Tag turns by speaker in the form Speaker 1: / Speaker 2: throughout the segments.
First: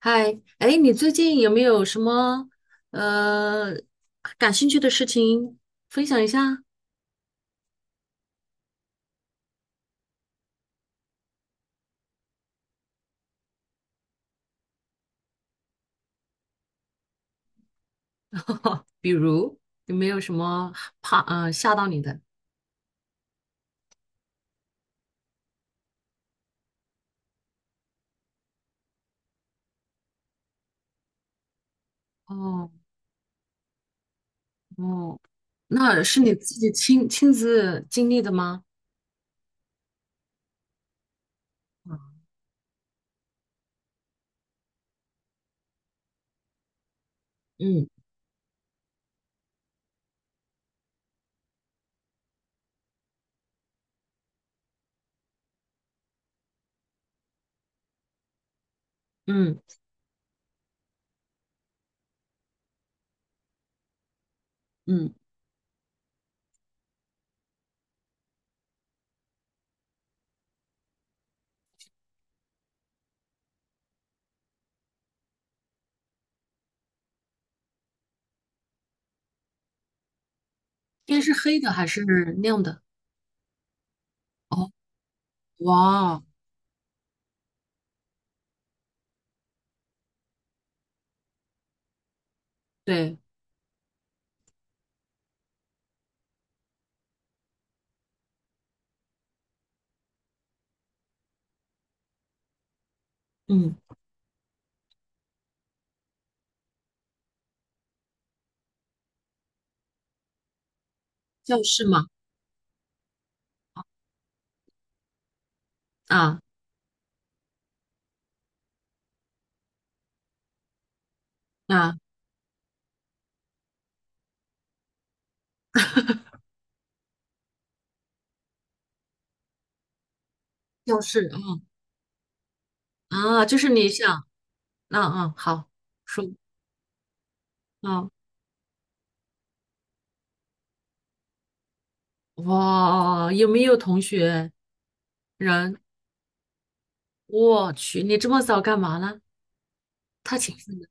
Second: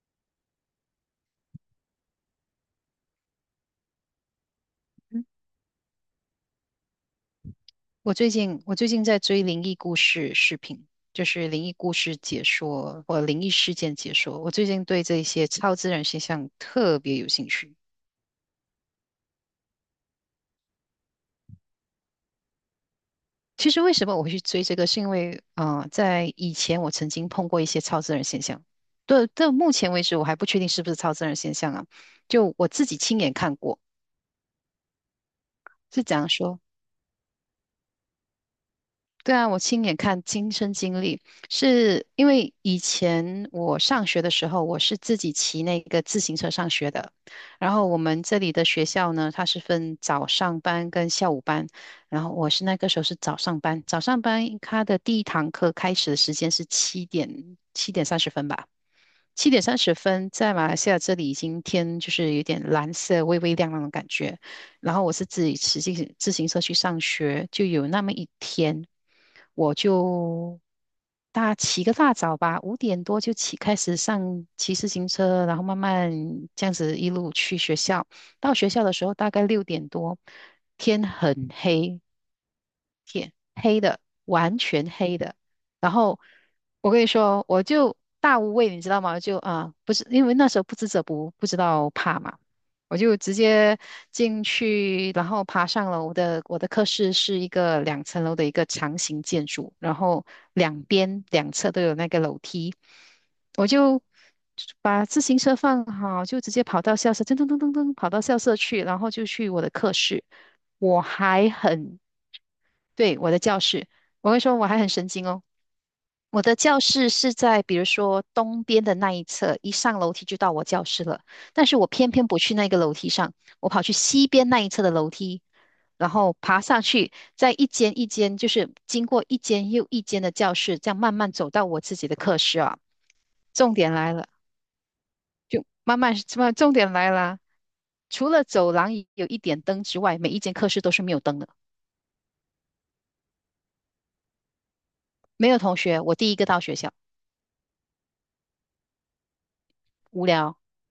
Speaker 1: 嗨，哎，你最近有没有什么呃感兴趣的事情分享一下？
Speaker 2: 我最近在追灵异故事视频，就是灵异故事解说或灵异事件解说。我最近对这些超自然现象特别有兴趣。
Speaker 1: 比如有没有什么怕吓到你的？
Speaker 2: 其实为什么我会去追这个，是因为在以前我曾经碰过一些超自然现象。对，到目前为止我还不确定是不是超自然现象啊，就我
Speaker 1: 哦
Speaker 2: 自己亲眼看过，
Speaker 1: 哦，那
Speaker 2: 是怎
Speaker 1: 是
Speaker 2: 样
Speaker 1: 你自
Speaker 2: 说？
Speaker 1: 己亲自经历的吗？
Speaker 2: 对啊，我亲眼看，亲身经历，
Speaker 1: 啊，
Speaker 2: 是因为以前我上学的时候，我是自己骑那个自行车上学的。然
Speaker 1: 嗯
Speaker 2: 后我们这里的学校呢，它是分早上班跟下午班。然后我是那个时候是早上班，早上班它的第一堂课开始的时间是七点三十分吧。七
Speaker 1: 嗯
Speaker 2: 点三十分，在马来西亚这里已经天就是有点蓝色，微微亮亮的感觉。然后我
Speaker 1: 嗯，
Speaker 2: 是自己骑自行车去上学，就有那么一天，我就大起个大早吧，五点多就开始骑自行车，然后慢慢这样子一路去学校。到学校的时候大概六点多，天
Speaker 1: 天是
Speaker 2: 很
Speaker 1: 黑的还
Speaker 2: 黑，
Speaker 1: 是亮的？
Speaker 2: 黑的，完
Speaker 1: 哦
Speaker 2: 全黑的。然后
Speaker 1: 哇，
Speaker 2: 我跟你说，我就大无畏，你知道吗？就不是因为那时候不知者不知道怕嘛，我就
Speaker 1: 对，
Speaker 2: 直接进去，然后爬上楼的。我的课室是一个两层楼的一个长形建筑，然后两侧都有那个楼梯，我
Speaker 1: 嗯，
Speaker 2: 就。把自行车放好，就直接跑到校舍，噔噔噔噔噔，跑到校舍去，然后就去我的课室。我还
Speaker 1: 教室
Speaker 2: 很
Speaker 1: 嘛，
Speaker 2: 对，我的教室，我会说我还很神经哦。
Speaker 1: 啊
Speaker 2: 我的教室是在比如说东边的那一侧，一上楼梯就到我教室了。但是我
Speaker 1: 啊，
Speaker 2: 偏偏不去那个楼梯上，我跑去西边那一侧的楼梯，然后爬上去，在一间一间，就是经过一间又一间的教室，这样
Speaker 1: 教
Speaker 2: 慢
Speaker 1: 室
Speaker 2: 慢走到我自己的课室啊。
Speaker 1: 啊啊，就是
Speaker 2: 重
Speaker 1: 你
Speaker 2: 点
Speaker 1: 想，
Speaker 2: 来了，
Speaker 1: 啊嗯，好
Speaker 2: 慢慢
Speaker 1: 说。
Speaker 2: 什么？重点来了，
Speaker 1: 啊
Speaker 2: 除了走廊有一点灯之外，每一间课室都是没有灯的，
Speaker 1: 哇，有没有同学
Speaker 2: 没有同
Speaker 1: 人？
Speaker 2: 学，我第一个到学校，
Speaker 1: 我去，你这么早干嘛呢？
Speaker 2: 无
Speaker 1: 太勤
Speaker 2: 聊。
Speaker 1: 奋了。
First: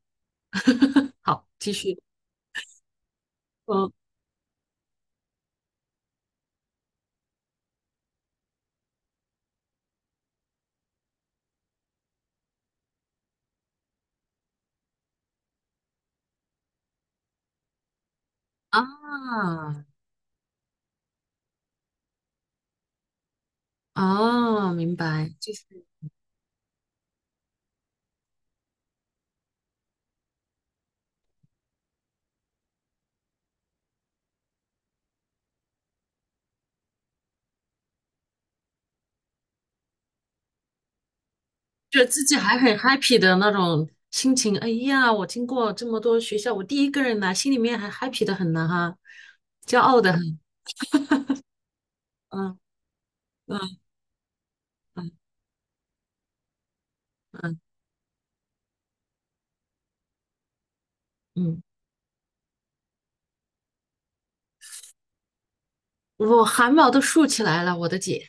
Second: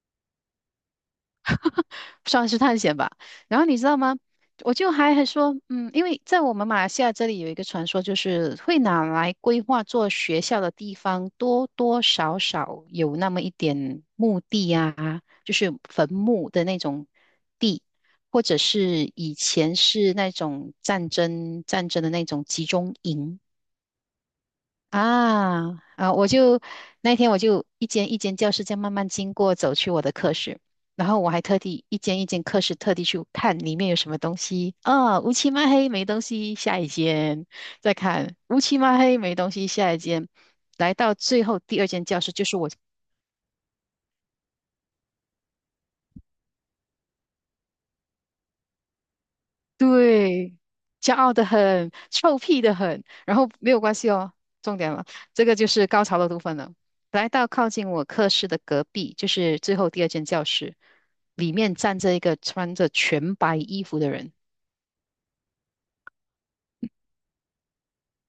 Speaker 1: 好，继续。
Speaker 2: 算是探险吧。然后你知
Speaker 1: 嗯
Speaker 2: 道吗？我就还说，因为在我们马来西亚这里有一个传说，就是会拿来规划做学校的地方，多多少少有那么一点墓地啊，就是坟墓的那种地，或者
Speaker 1: 啊，
Speaker 2: 是以前是那种战争的那种集中营。
Speaker 1: 啊，明白，就是
Speaker 2: 啊啊！那天我就一间一间教室这样慢慢经过，走去我的课室，然后我还特地一间一间课室特地去看里面有什么东西。啊，乌漆嘛黑没东西，下一间再看乌漆嘛黑没东西，下一间。来到最后第二
Speaker 1: 觉得
Speaker 2: 间教
Speaker 1: 自
Speaker 2: 室，
Speaker 1: 己
Speaker 2: 就是
Speaker 1: 还
Speaker 2: 我
Speaker 1: 很 happy 的那种心情。哎呀，我经过这么多学校，我第一个人来，心里面还 happy 的很呢哈，骄傲的很。
Speaker 2: 对，骄傲的很，臭
Speaker 1: 嗯
Speaker 2: 屁的很，然后没
Speaker 1: 嗯
Speaker 2: 有关系哦。重点了，
Speaker 1: 嗯
Speaker 2: 这个就是高潮的部分了。来到
Speaker 1: 嗯
Speaker 2: 靠近我课室的隔壁，就是最后第二间教室，里
Speaker 1: 嗯，
Speaker 2: 面站着一个穿着全白衣服的人。
Speaker 1: 我汗毛都竖起来了，我的姐。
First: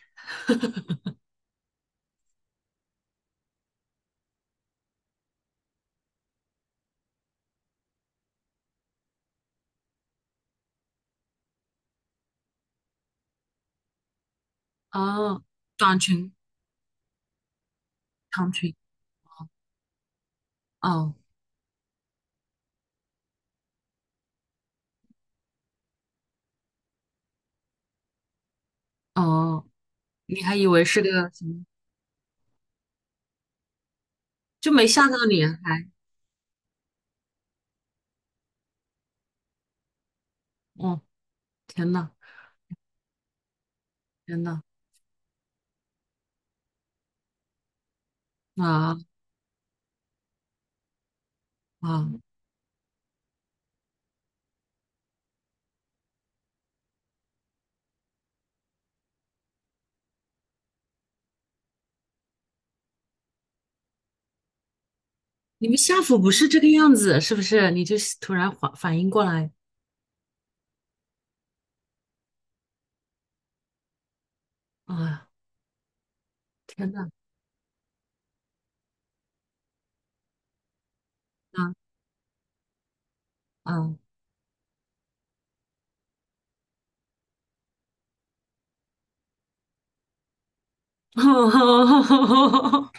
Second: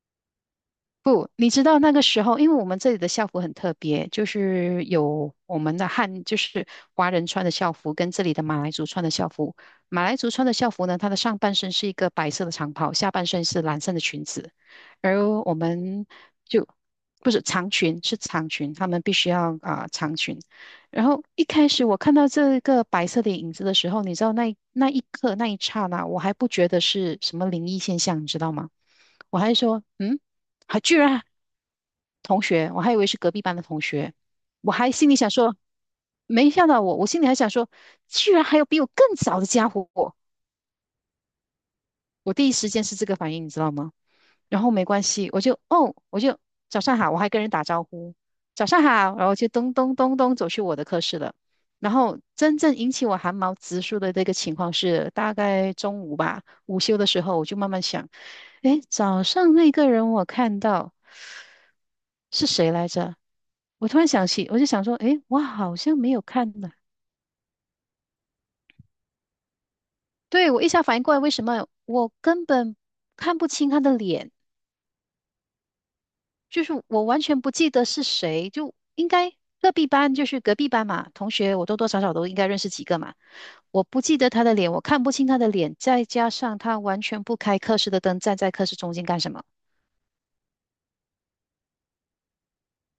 Speaker 2: 不，你知道那个时候，因为我们这里的校服很特别，就是有我们的汉，就是华人穿的校服，跟这里的马来族穿的校服。马来族穿的校服呢，它的上半身是一个白色的长袍，下半身是蓝色的裙子，而
Speaker 1: 哦，
Speaker 2: 我
Speaker 1: 短
Speaker 2: 们
Speaker 1: 裙、
Speaker 2: 就不是长裙，是长
Speaker 1: 长裙。
Speaker 2: 裙，他们必须要长裙。然
Speaker 1: 哦
Speaker 2: 后一开始我看到这个白色的影子的时候，你知道那一刻那一刹那，我还不觉得是什么灵异现象，你知道吗？我还
Speaker 1: 哦，
Speaker 2: 说，
Speaker 1: 你还以
Speaker 2: 还
Speaker 1: 为
Speaker 2: 居
Speaker 1: 是
Speaker 2: 然
Speaker 1: 个什么？
Speaker 2: 同学，我还以为是隔壁班的同学，
Speaker 1: 就
Speaker 2: 我
Speaker 1: 没
Speaker 2: 还
Speaker 1: 吓
Speaker 2: 心里
Speaker 1: 到
Speaker 2: 想
Speaker 1: 你
Speaker 2: 说，
Speaker 1: 啊，还，
Speaker 2: 没吓到我，我心里还想说，居然还有比我更早的家伙，
Speaker 1: 哦天呐，
Speaker 2: 我第一时间是这个反应，你知道吗？
Speaker 1: 天呐，
Speaker 2: 然后没关系，我就早上好，我还跟人打招呼，早上好，
Speaker 1: 啊
Speaker 2: 然后就咚咚咚咚走去我的课室了。然
Speaker 1: 啊！
Speaker 2: 后真正引起我汗毛直竖的这个情况是，大概中午吧，午休的时候，我就慢慢想，诶，早上那个人我看到。是谁来着？我突然想起，我就想说，诶，我
Speaker 1: 你们
Speaker 2: 好
Speaker 1: 吓
Speaker 2: 像没
Speaker 1: 唬
Speaker 2: 有
Speaker 1: 不是这
Speaker 2: 看
Speaker 1: 个
Speaker 2: 呢。
Speaker 1: 样子，是不是？你就是突然反应过来，
Speaker 2: 对，我一下反应过来，为什么我根本看不清他的脸？
Speaker 1: 啊，
Speaker 2: 就是
Speaker 1: 天
Speaker 2: 我
Speaker 1: 呐，
Speaker 2: 完全不记得是谁，就应该隔壁班，就是隔壁班嘛，同学我
Speaker 1: 啊
Speaker 2: 多多少少都应该认识几个嘛。我
Speaker 1: 啊！
Speaker 2: 不记得他的脸，我看不清他的脸，再加上他完全不开课室的灯，站在课室中间干什么？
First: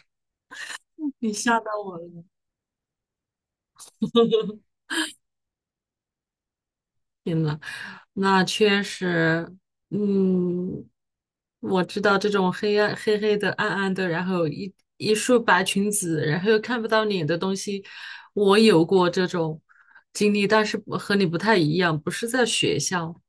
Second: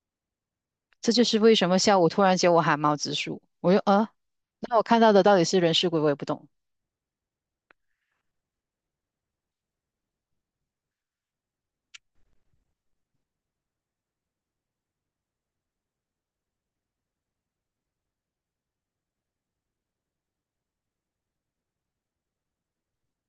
Speaker 2: 这就
Speaker 1: 你
Speaker 2: 是为
Speaker 1: 吓
Speaker 2: 什
Speaker 1: 到
Speaker 2: 么
Speaker 1: 我
Speaker 2: 下午突
Speaker 1: 了。
Speaker 2: 然间我汗毛直竖。那我看到的到底是人是鬼，我也不懂。
Speaker 1: 那确实，嗯，我知道这种黑暗、黑黑的、暗暗的，然后一束白裙子，然后又看不到脸的东西，我有过这种经历，但是不和你不太一样，不是在学校。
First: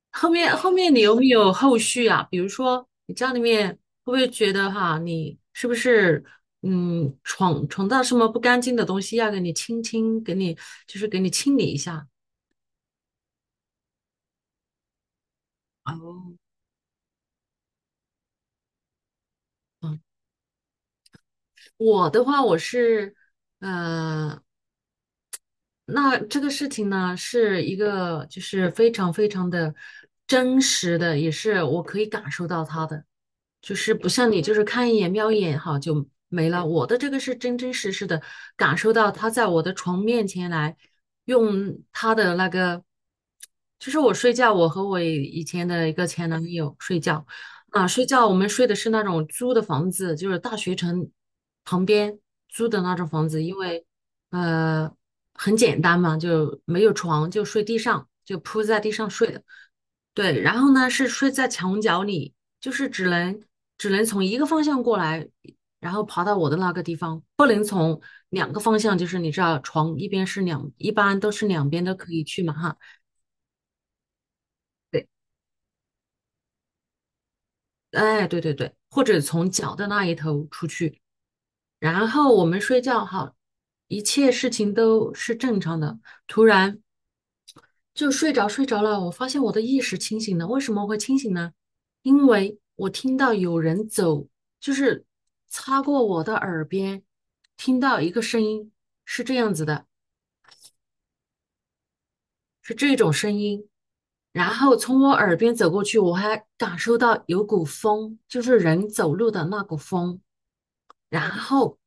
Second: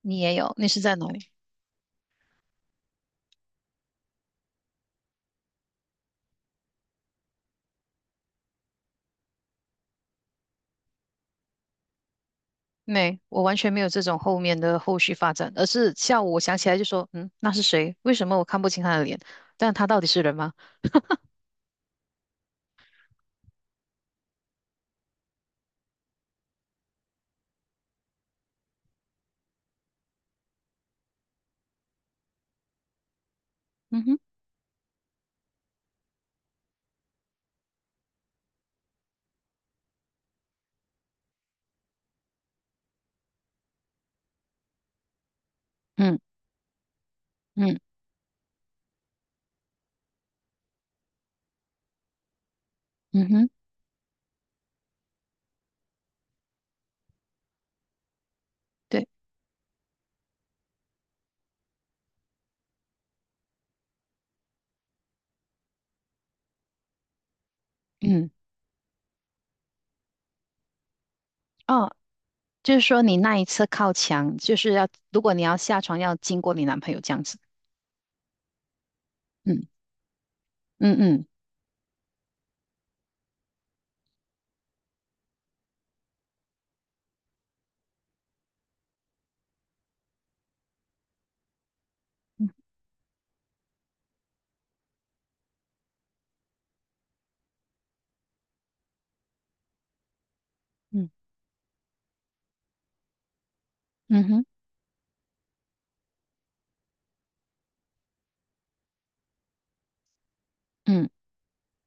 Speaker 2: 你
Speaker 1: 后
Speaker 2: 也有，
Speaker 1: 面
Speaker 2: 你
Speaker 1: 后
Speaker 2: 是
Speaker 1: 面
Speaker 2: 在
Speaker 1: 你
Speaker 2: 哪
Speaker 1: 有没
Speaker 2: 里？
Speaker 1: 有后续啊？比如说你家里面会不会觉得哈，你是不是闯到什么不干净的东西，要给你清清，给你就是给你清理一下？
Speaker 2: 没，我完全没有这种后面的后续发展，而是下午我想起来就说，那是谁？为什么我看不清他的脸？但他到底是人吗？
Speaker 1: 我的话，我是，呃，那这个事情呢，是一个就是非常非常的真实的，也是我可以感受到它的。就是
Speaker 2: 嗯
Speaker 1: 不
Speaker 2: 哼，
Speaker 1: 像你，就是看一眼瞄一眼哈就没了。我的这个是真真实实的感受到他在我的床面前来用他的那个，就是我睡觉，我和我以前的一个
Speaker 2: 嗯
Speaker 1: 前男友睡觉
Speaker 2: 嗯
Speaker 1: 啊，睡觉我们睡的是那种租的房子，就是大学城旁边租的那种房
Speaker 2: 嗯
Speaker 1: 子，
Speaker 2: 哼，
Speaker 1: 因为呃很简单嘛，就没有床，就睡地上，就铺在地上
Speaker 2: 对，
Speaker 1: 睡的。对，然后呢是睡在墙角里。就是只能从一个方向过来，然后爬到我的那个地方，不能从
Speaker 2: 嗯，
Speaker 1: 两个方向，就是你知道床一边是两，一般都是两边
Speaker 2: 哦，
Speaker 1: 都可以去嘛
Speaker 2: 就
Speaker 1: 哈。
Speaker 2: 是说你那一次靠墙，就是要
Speaker 1: 对，
Speaker 2: 如果你要下床要经过你男朋友这样子，
Speaker 1: 哎，对对对，或者从
Speaker 2: 嗯
Speaker 1: 脚的那一头出
Speaker 2: 嗯
Speaker 1: 去，
Speaker 2: 嗯
Speaker 1: 然后我们睡觉好，一切事情都是正常的。突然就睡着睡着了，我发现我的意识清醒了。为什么会清醒呢？因为我听到有人走，就是擦过我的耳边，听到一个声音是这样子的，
Speaker 2: 嗯
Speaker 1: 是这种声音，
Speaker 2: 嗯哼
Speaker 1: 然后从我耳边走过去，我还感受到有股风，就是人走路的那股风。
Speaker 2: 嗯
Speaker 1: 然后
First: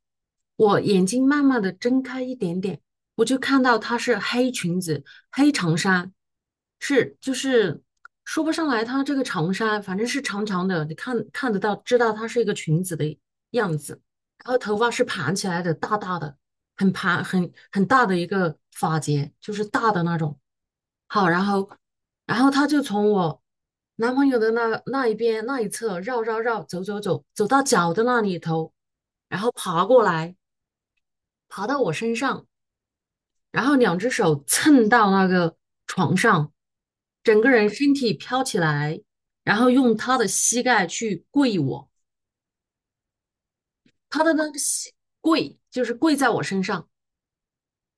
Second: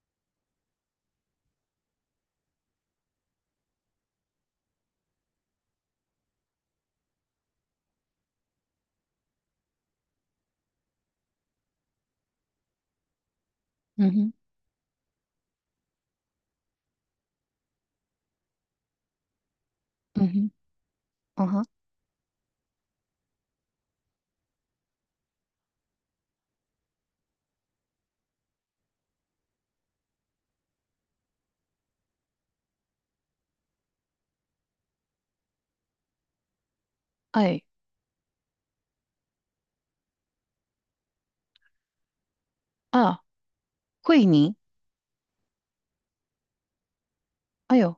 Speaker 1: 我眼睛慢慢的睁开一点点，我就看到她是黑裙子、黑长衫，是就是说不上来她这个长衫，反正是长长的，你看看得到，知道她是一个裙子的样子。
Speaker 2: 嗯哼
Speaker 1: 然后头发是盘起来的，大大的，很盘很大的一个发结，就是大的那
Speaker 2: 嗯
Speaker 1: 种。
Speaker 2: 哼
Speaker 1: 好，然
Speaker 2: 嗯哼，
Speaker 1: 后然后她就从我。男朋友的那一边那一侧绕绕绕走走走，走到脚的那里头，然后爬过来，爬到我身上，然后两只手蹭到那个床上，整个
Speaker 2: 哎
Speaker 1: 人身体飘起来，然后用他的膝盖去跪我，
Speaker 2: 啊，
Speaker 1: 他
Speaker 2: 惠
Speaker 1: 的那
Speaker 2: 妮，
Speaker 1: 个跪就是跪在我身上。
Speaker 2: 哎呦，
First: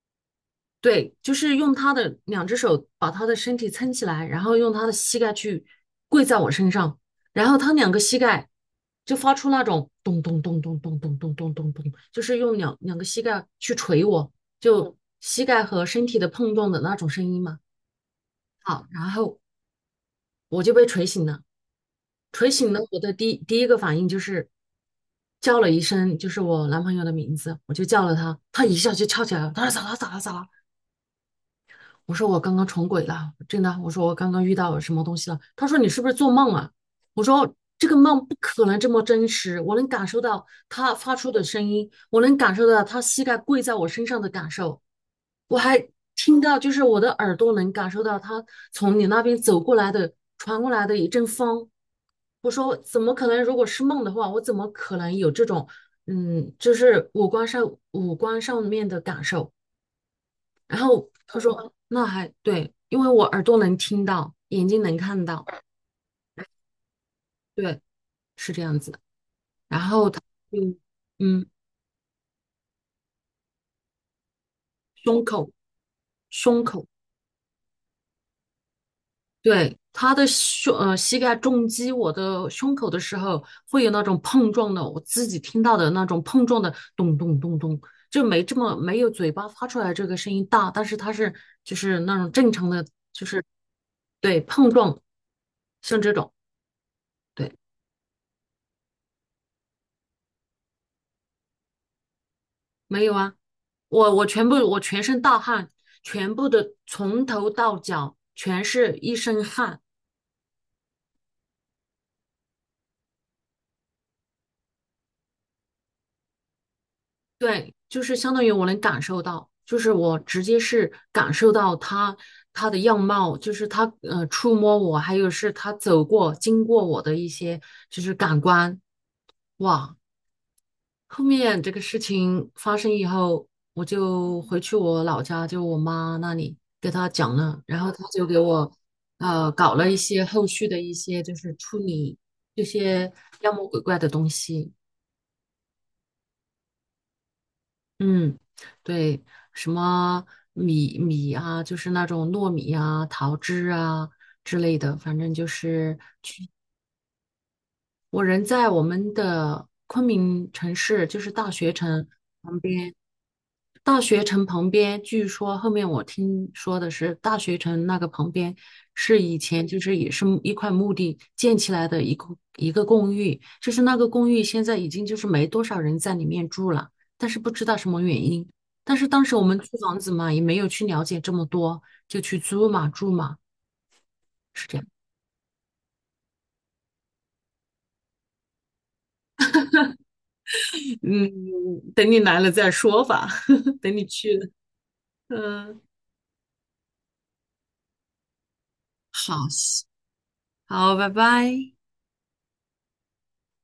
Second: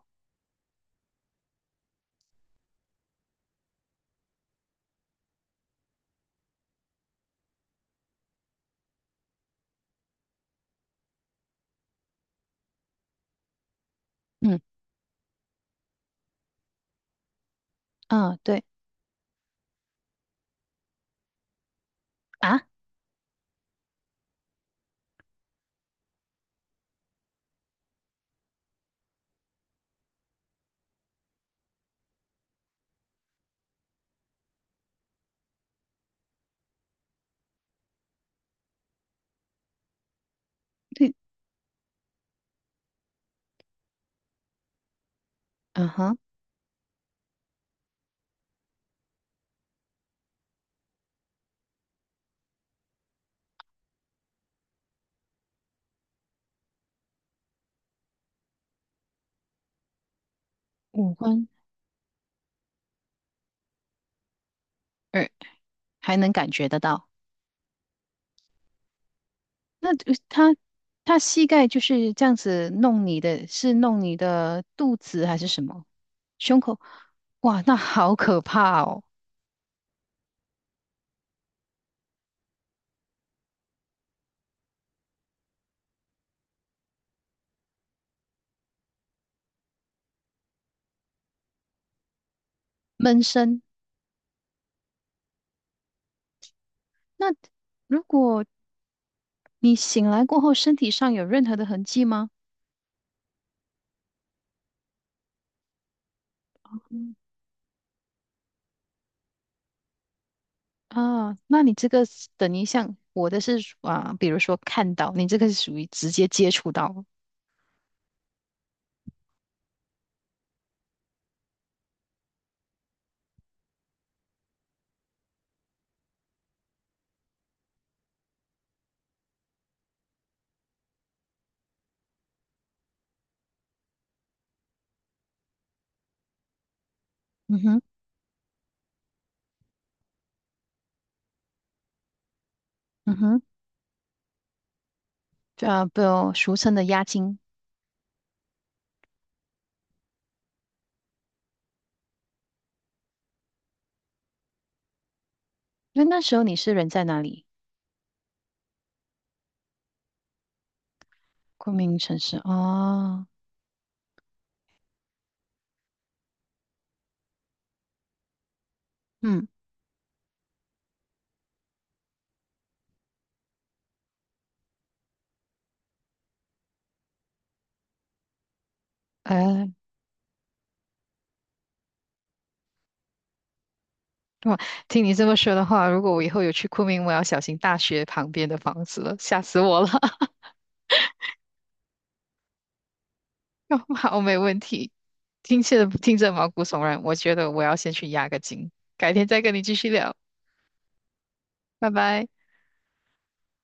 Speaker 1: 对，就是用他的两只手把他的身体撑起来，然后用他的膝盖去跪在我身上，然后他两个膝盖就发出那种咚咚咚咚咚咚咚咚咚咚，就是用两个膝盖去捶我，
Speaker 2: 嗯
Speaker 1: 就膝盖和身体的碰撞的那种声音嘛。
Speaker 2: 啊对
Speaker 1: 好，然后我就被捶醒了，捶
Speaker 2: 啊
Speaker 1: 醒了，我的第一个反应就是叫了一声，就是我男朋友的名字，我就叫了他，他一下就跳起来了，他说咋了咋了咋了，我说我刚刚重鬼了，真的。我说我刚刚遇到什么东西了。他说你是不是做梦啊？我说这个梦不可能这么真实，我能感受到他
Speaker 2: 对，
Speaker 1: 发出的声音，我能感受到他膝盖跪在我身上的感受，我
Speaker 2: 嗯
Speaker 1: 还
Speaker 2: 哼，
Speaker 1: 听到就是我的耳朵能感受到他从你那边走过来的传过来的一阵风。我说怎么可能？如果是梦的话，我怎么可能有这种就是五官上面的感受？然后
Speaker 2: 五
Speaker 1: 他
Speaker 2: 官，
Speaker 1: 说那还对，因为我耳朵能听到，眼睛能看
Speaker 2: 呃，
Speaker 1: 到，
Speaker 2: 还能感觉得到。
Speaker 1: 对，是这样子然
Speaker 2: 那
Speaker 1: 后
Speaker 2: 就
Speaker 1: 他
Speaker 2: 他
Speaker 1: 就
Speaker 2: 他膝
Speaker 1: 嗯，
Speaker 2: 盖就是这样子弄你的，是弄你的肚
Speaker 1: 胸
Speaker 2: 子还是
Speaker 1: 口
Speaker 2: 什么？胸
Speaker 1: 胸
Speaker 2: 口？
Speaker 1: 口，
Speaker 2: 哇，那好可怕哦！
Speaker 1: 对，他的膝盖重击我的胸口的时候，会有那种碰撞的，我自己听到的那种碰撞的咚咚咚咚。就没这么没有嘴巴发出来这个声音大，但是它是就是那种正常的，
Speaker 2: 闷
Speaker 1: 就是
Speaker 2: 声。
Speaker 1: 对碰撞，像这种。
Speaker 2: 那
Speaker 1: 对。
Speaker 2: 如果你醒来过后身体上有任何的痕迹吗？
Speaker 1: 没有啊，我全身大汗，全部的从头到脚全是一身汗。
Speaker 2: 啊，那你这个是等于像我的是属啊，比如说看到，你这个是属于直接接触到。
Speaker 1: 对，就是相当于我能感受到，就是我直接是感受到他的样貌，就是他触摸我，还有是他走过经过我的一些就是感官，哇，后面这个事情发生以后，我就回去我老家，就我妈那里给她讲
Speaker 2: 嗯
Speaker 1: 了，然
Speaker 2: 哼，
Speaker 1: 后她就给我搞了一些后续的一些就是处理这些
Speaker 2: 嗯哼，
Speaker 1: 妖魔鬼怪的东西。
Speaker 2: 不，俗称的押金。
Speaker 1: 嗯，对，什么米米啊，就是那种糯米啊、桃汁啊之类的，反正就是
Speaker 2: 那时候你是人在哪里？
Speaker 1: 我人在我们的昆明城市，就是大学
Speaker 2: 昆明
Speaker 1: 城。
Speaker 2: 城市
Speaker 1: 旁边。
Speaker 2: 哦，
Speaker 1: 大学城旁边，据说后面我听说的是，大学城那个旁边是以
Speaker 2: 嗯，
Speaker 1: 前就是也是一块墓地建起来的一个公寓，就是那个公寓现在已经就是没多少人在里面住了，但是不知道什么原因。但是当时我们
Speaker 2: 哎。
Speaker 1: 租房子嘛，也没有去了解这么多，就去租嘛住嘛，
Speaker 2: 哇，
Speaker 1: 是这样。
Speaker 2: 听你这么说的话，如果我以后有去昆明，我要小心大学旁边的房子了，吓死我了。
Speaker 1: 嗯，等你来了再说吧，等 你
Speaker 2: 好，
Speaker 1: 去
Speaker 2: 没
Speaker 1: 了。
Speaker 2: 问题。听起
Speaker 1: 嗯，
Speaker 2: 来听着毛骨悚然，我觉得我要先去压个惊，改天再
Speaker 1: 好，
Speaker 2: 跟你继续聊，
Speaker 1: 好，拜拜。
Speaker 2: 拜拜。